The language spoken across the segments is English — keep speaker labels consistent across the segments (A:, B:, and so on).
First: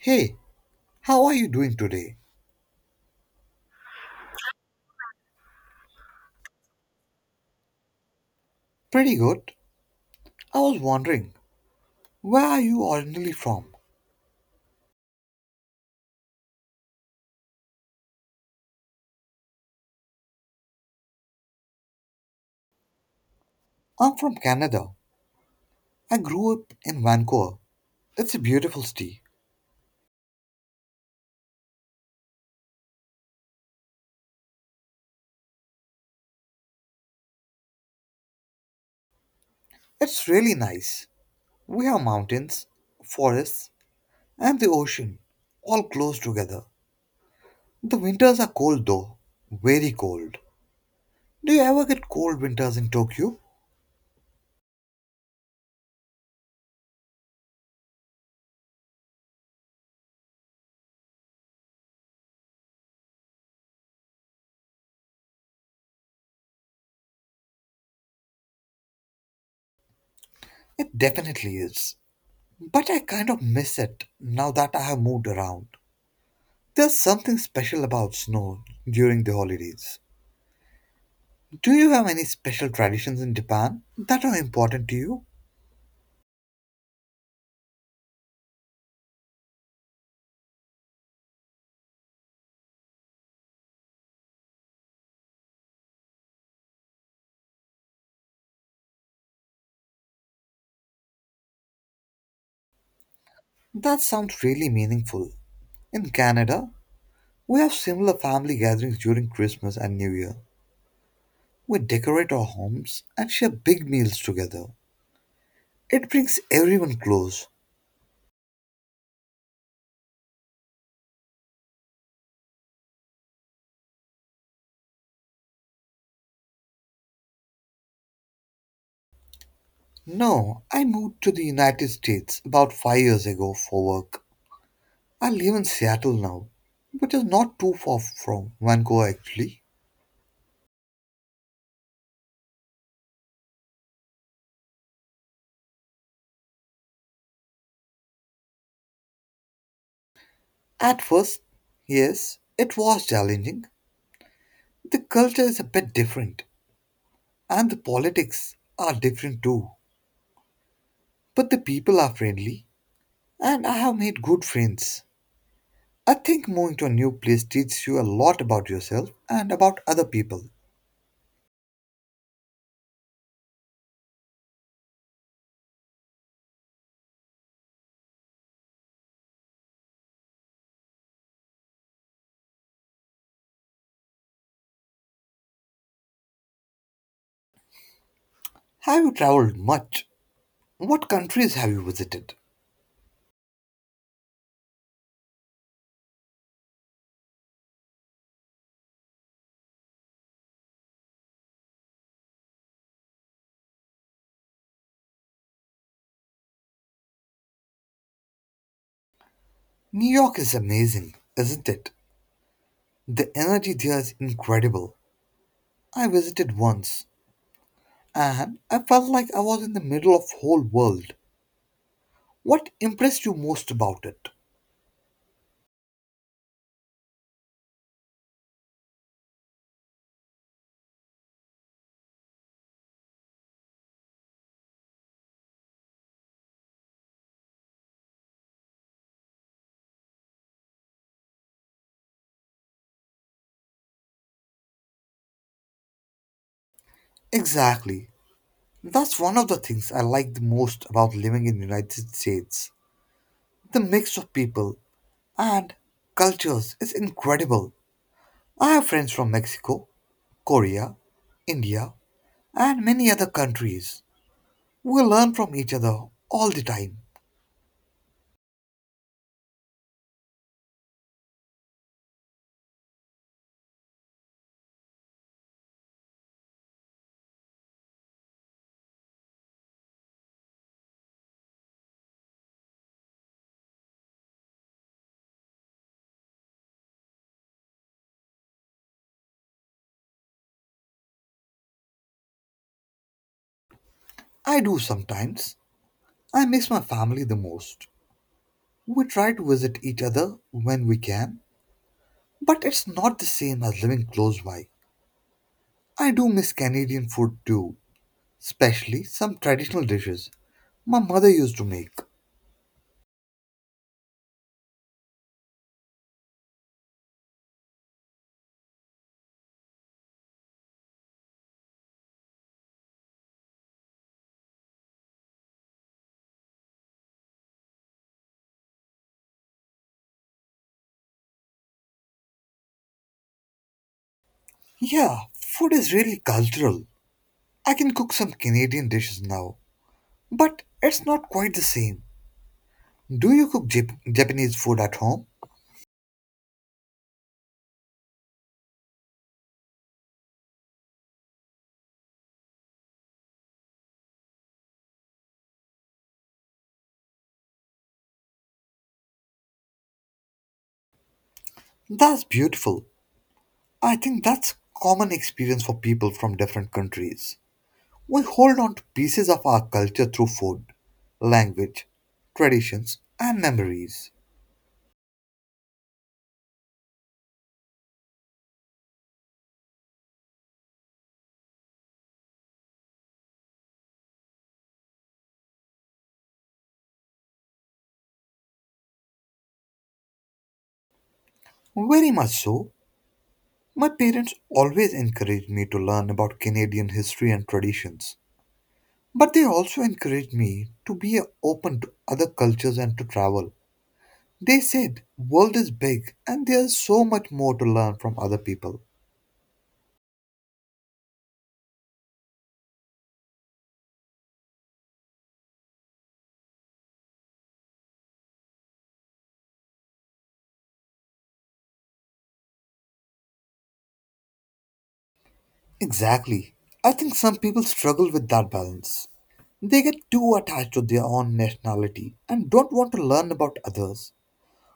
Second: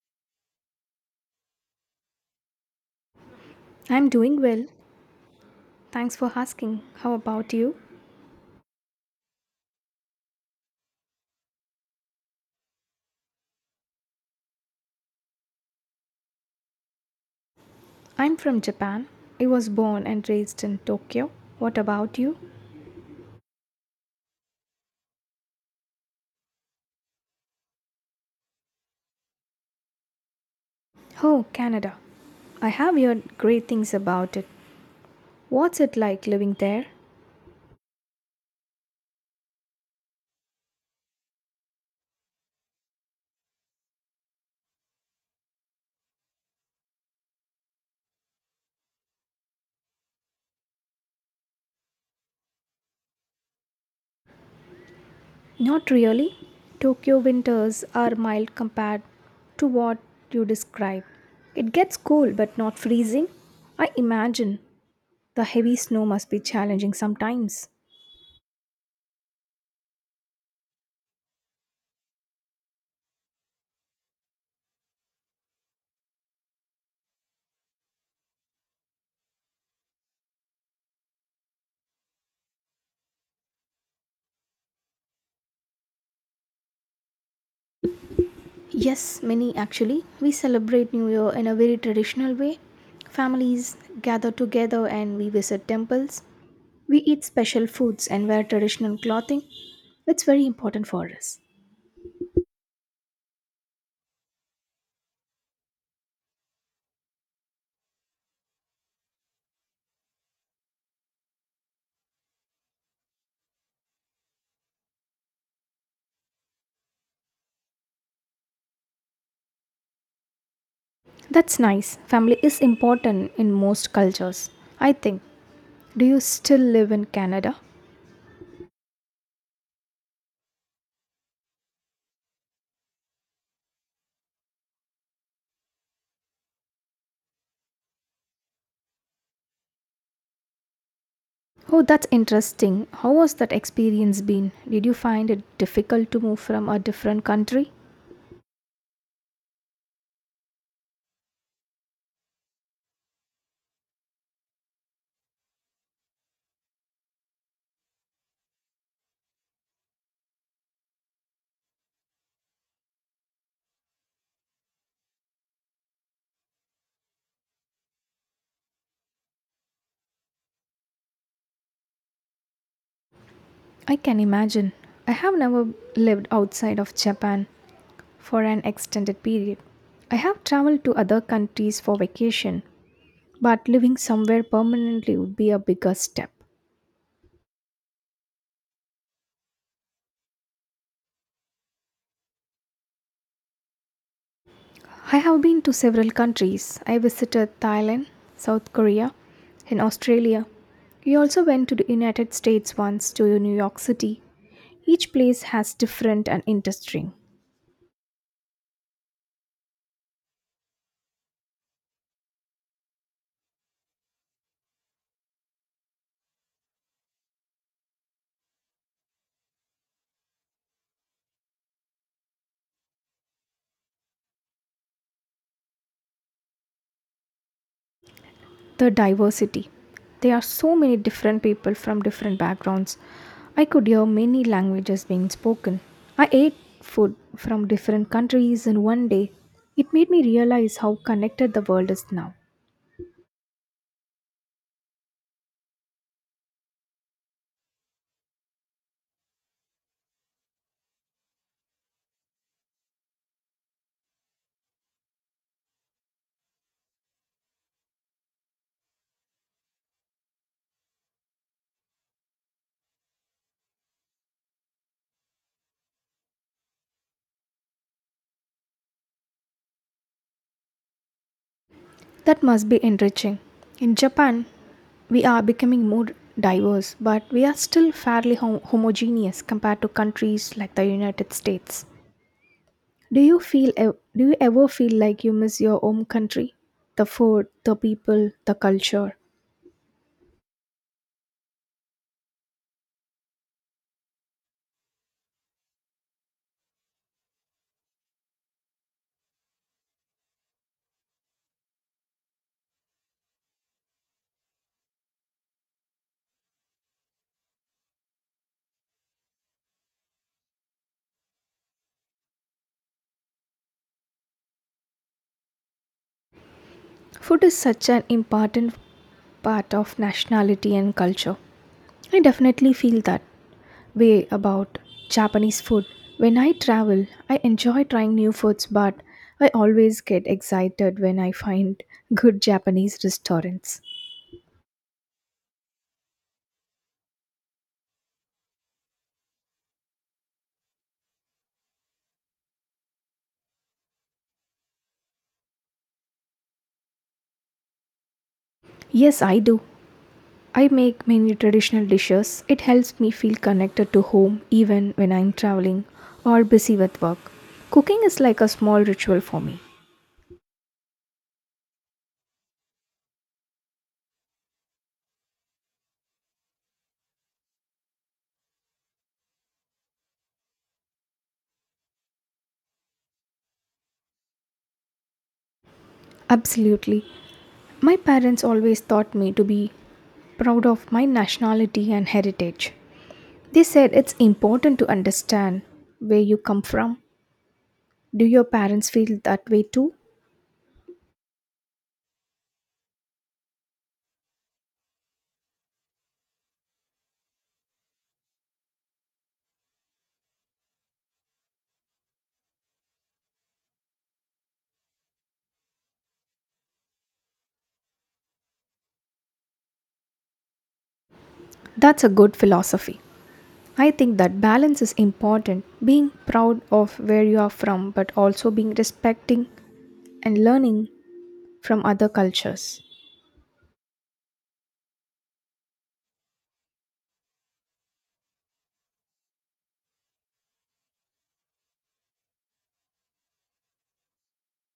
A: Hey, how are you doing today?
B: I'm doing well. Thanks for asking. How about you?
A: Pretty good. I was wondering, where are you originally from?
B: I'm from Japan. I was born and raised in Tokyo. What about you?
A: I'm from Canada. I grew up in Vancouver. It's a beautiful city.
B: Oh, Canada. I have heard great things about it. What's it like living there?
A: It's really nice. We have mountains, forests, and the ocean, all close together. The winters are cold though, very cold. Do you ever get cold winters in Tokyo?
B: Not really. Tokyo winters are mild compared to what you describe. It gets cool but not freezing. I imagine the heavy snow must be challenging sometimes.
A: It definitely is. But I kind of miss it now that I have moved around. There's something special about snow during the holidays. Do you have any special traditions in Japan that are important to you?
B: Yes, many actually. We celebrate New Year in a very traditional way. Families gather together and we visit temples. We eat special foods and wear traditional clothing. It's very important for us.
A: That sounds really meaningful. In Canada, we have similar family gatherings during Christmas and New Year. We decorate our homes and share big meals together. It brings everyone close.
B: That's nice. Family is important in most cultures, I think. Do you still live in Canada?
A: No, I moved to the United States about 5 years ago for work. I live in Seattle now, which is not too far from Vancouver actually.
B: Oh, that's interesting. How was that experience been? Did you find it difficult to move from a different country?
A: At first, yes, it was challenging. The culture is a bit different, and the politics are different too. But the people are friendly, and I have made good friends. I think moving to a new place teaches you a lot about yourself and about other people.
B: I can imagine. I have never lived outside of Japan for an extended period. I have traveled to other countries for vacation, but living somewhere permanently would be a bigger step.
A: Have you traveled much? What countries have you visited?
B: I have been to several countries. I visited Thailand, South Korea, and Australia. We also went to the United States once to New York City. Each place has different and interesting.
A: New York is amazing, isn't it? The energy there is incredible. I visited once and I felt like I was in the middle of whole world. What impressed you most about it?
B: The diversity. There are so many different people from different backgrounds. I could hear many languages being spoken. I ate food from different countries in one day. It made me realize how connected the world is now.
A: Exactly. That's one of the things I like the most about living in the United States. The mix of people and cultures is incredible. I have friends from Mexico, Korea, India, and many other countries. We learn from each other all the time.
B: That must be enriching. In Japan, we are becoming more diverse, but we are still fairly homogeneous compared to countries like the United States. Do you feel do you ever feel like you miss your home country? The food, the people, the culture.
A: I do sometimes. I miss my family the most. We try to visit each other when we can, but it's not the same as living close by. I do miss Canadian food too, especially some traditional dishes my mother used to make.
B: Food is such an important part of nationality and culture. I definitely feel that way about Japanese food. When I travel, I enjoy trying new foods, but I always get excited when I find good Japanese restaurants.
A: Yeah, food is really cultural. I can cook some Canadian dishes now, but it's not quite the same. Do you cook Jap- Japanese food at home?
B: Yes, I do. I make many traditional dishes. It helps me feel connected to home even when I'm traveling or busy with work. Cooking is like a small ritual for me.
A: That's beautiful. I think that's common experience for people from different countries. We hold on to pieces of our culture through food, language, traditions, and memories.
B: Absolutely. My parents always taught me to be proud of my nationality and heritage. They said it's important to understand where you come from. Do your parents feel that way too?
A: Very much so. My parents always encouraged me to learn about Canadian history and traditions. But they also encouraged me to be open to other cultures and to travel. They said, world is big and there's so much more to learn from other people.
B: That's a good philosophy. I think that balance is important. Being proud of where you are from, but also being respecting and learning from other cultures.
A: Exactly. I think some people struggle with that balance. They get too attached to their own nationality and don't want to learn about others.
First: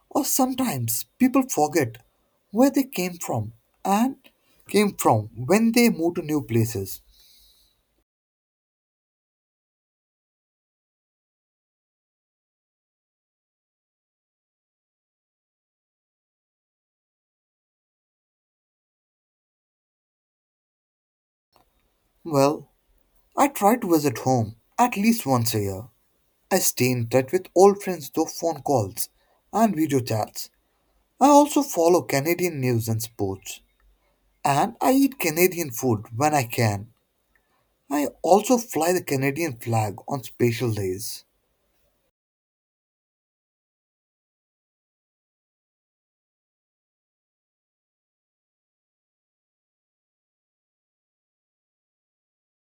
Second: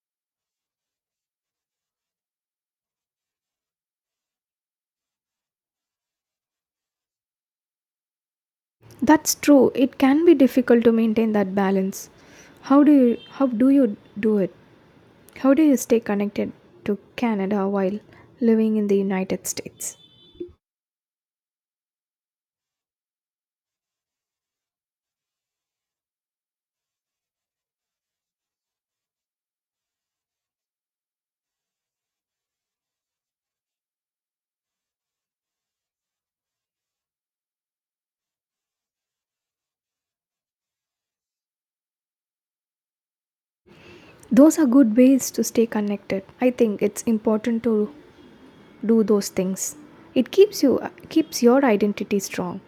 A: Or sometimes people forget where they came from and came from when they move to new places.
B: That's true. It can be difficult to maintain that balance. How do you do it? How do you stay connected to Canada while living in the United States?
A: Well, I try to visit home at least once a year. I stay in touch with old friends through phone calls and video chats. I also follow Canadian news and sports. And I eat Canadian food when I can. I also fly the Canadian flag on special days.
B: Those are good ways to stay connected. I think it's important to do those things. It keeps you Keeps your identity strong.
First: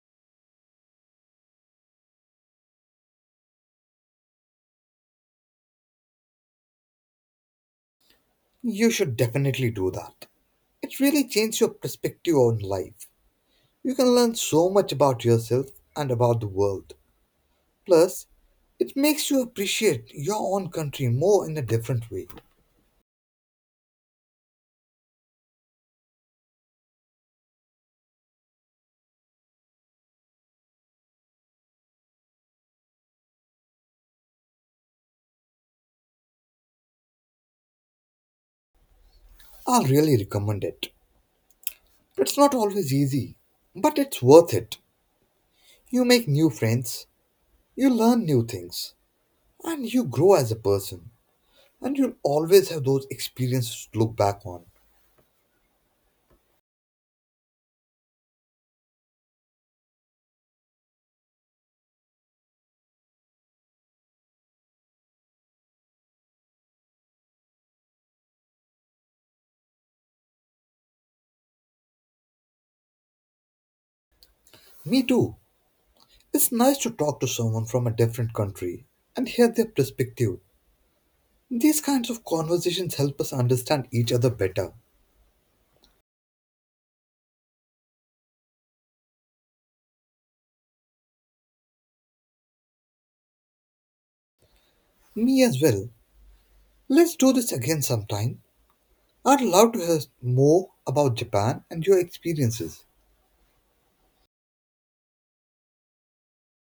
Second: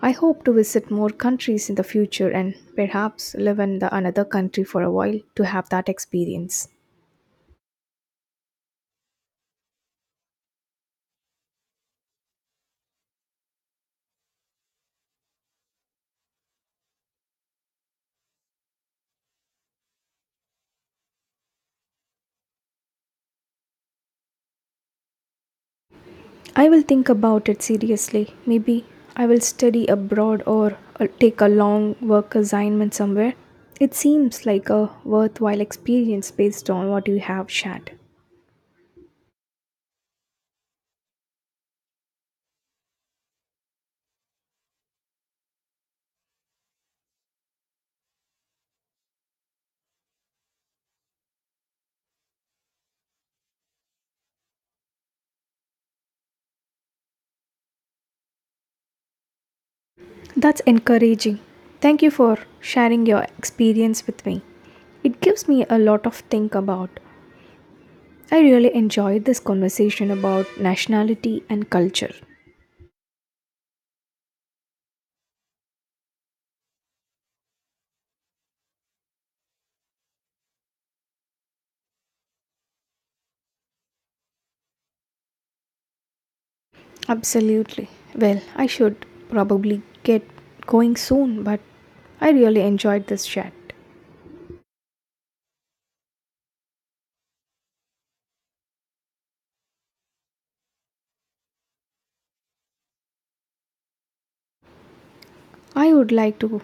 B: I hope to visit more countries in the future and perhaps live in the another country for a while to have that experience.
A: You should definitely do that. It really changed your perspective on life. You can learn so much about yourself and about the world. Plus, it makes you appreciate your own country more in a different way.
B: I will think about it seriously. Maybe I will study abroad or take a long work assignment somewhere. It seems like a worthwhile experience based on what you have shared.
A: I'll really recommend it. It's not always easy, but it's worth it. You make new friends, you learn new things, and you grow as a person. And you'll always have those experiences to look back on.
B: That's encouraging. Thank you for sharing your experience with me. It gives me a lot of think about. I really enjoyed this conversation about nationality and culture.
A: Me too. It's nice to talk to someone from a different country and hear their perspective. These kinds of conversations help us understand each other better.
B: Absolutely. Well, I should probably get going soon, but I really enjoyed this chat.
A: Me as well. Let's do this again sometime. I'd love to hear more about Japan and your experiences.
B: I would like to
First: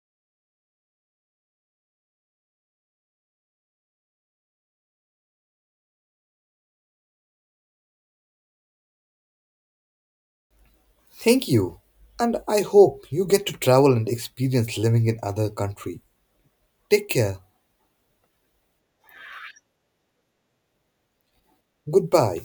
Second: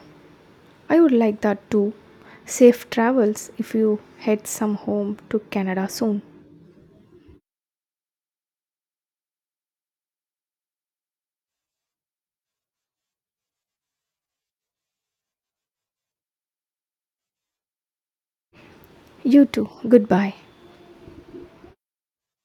B: I would like that too. Safe travels if you head some home to Canada soon.
A: Thank you. And I hope you get to travel and experience living in other country. Take care.
B: You too. Goodbye.
A: Goodbye.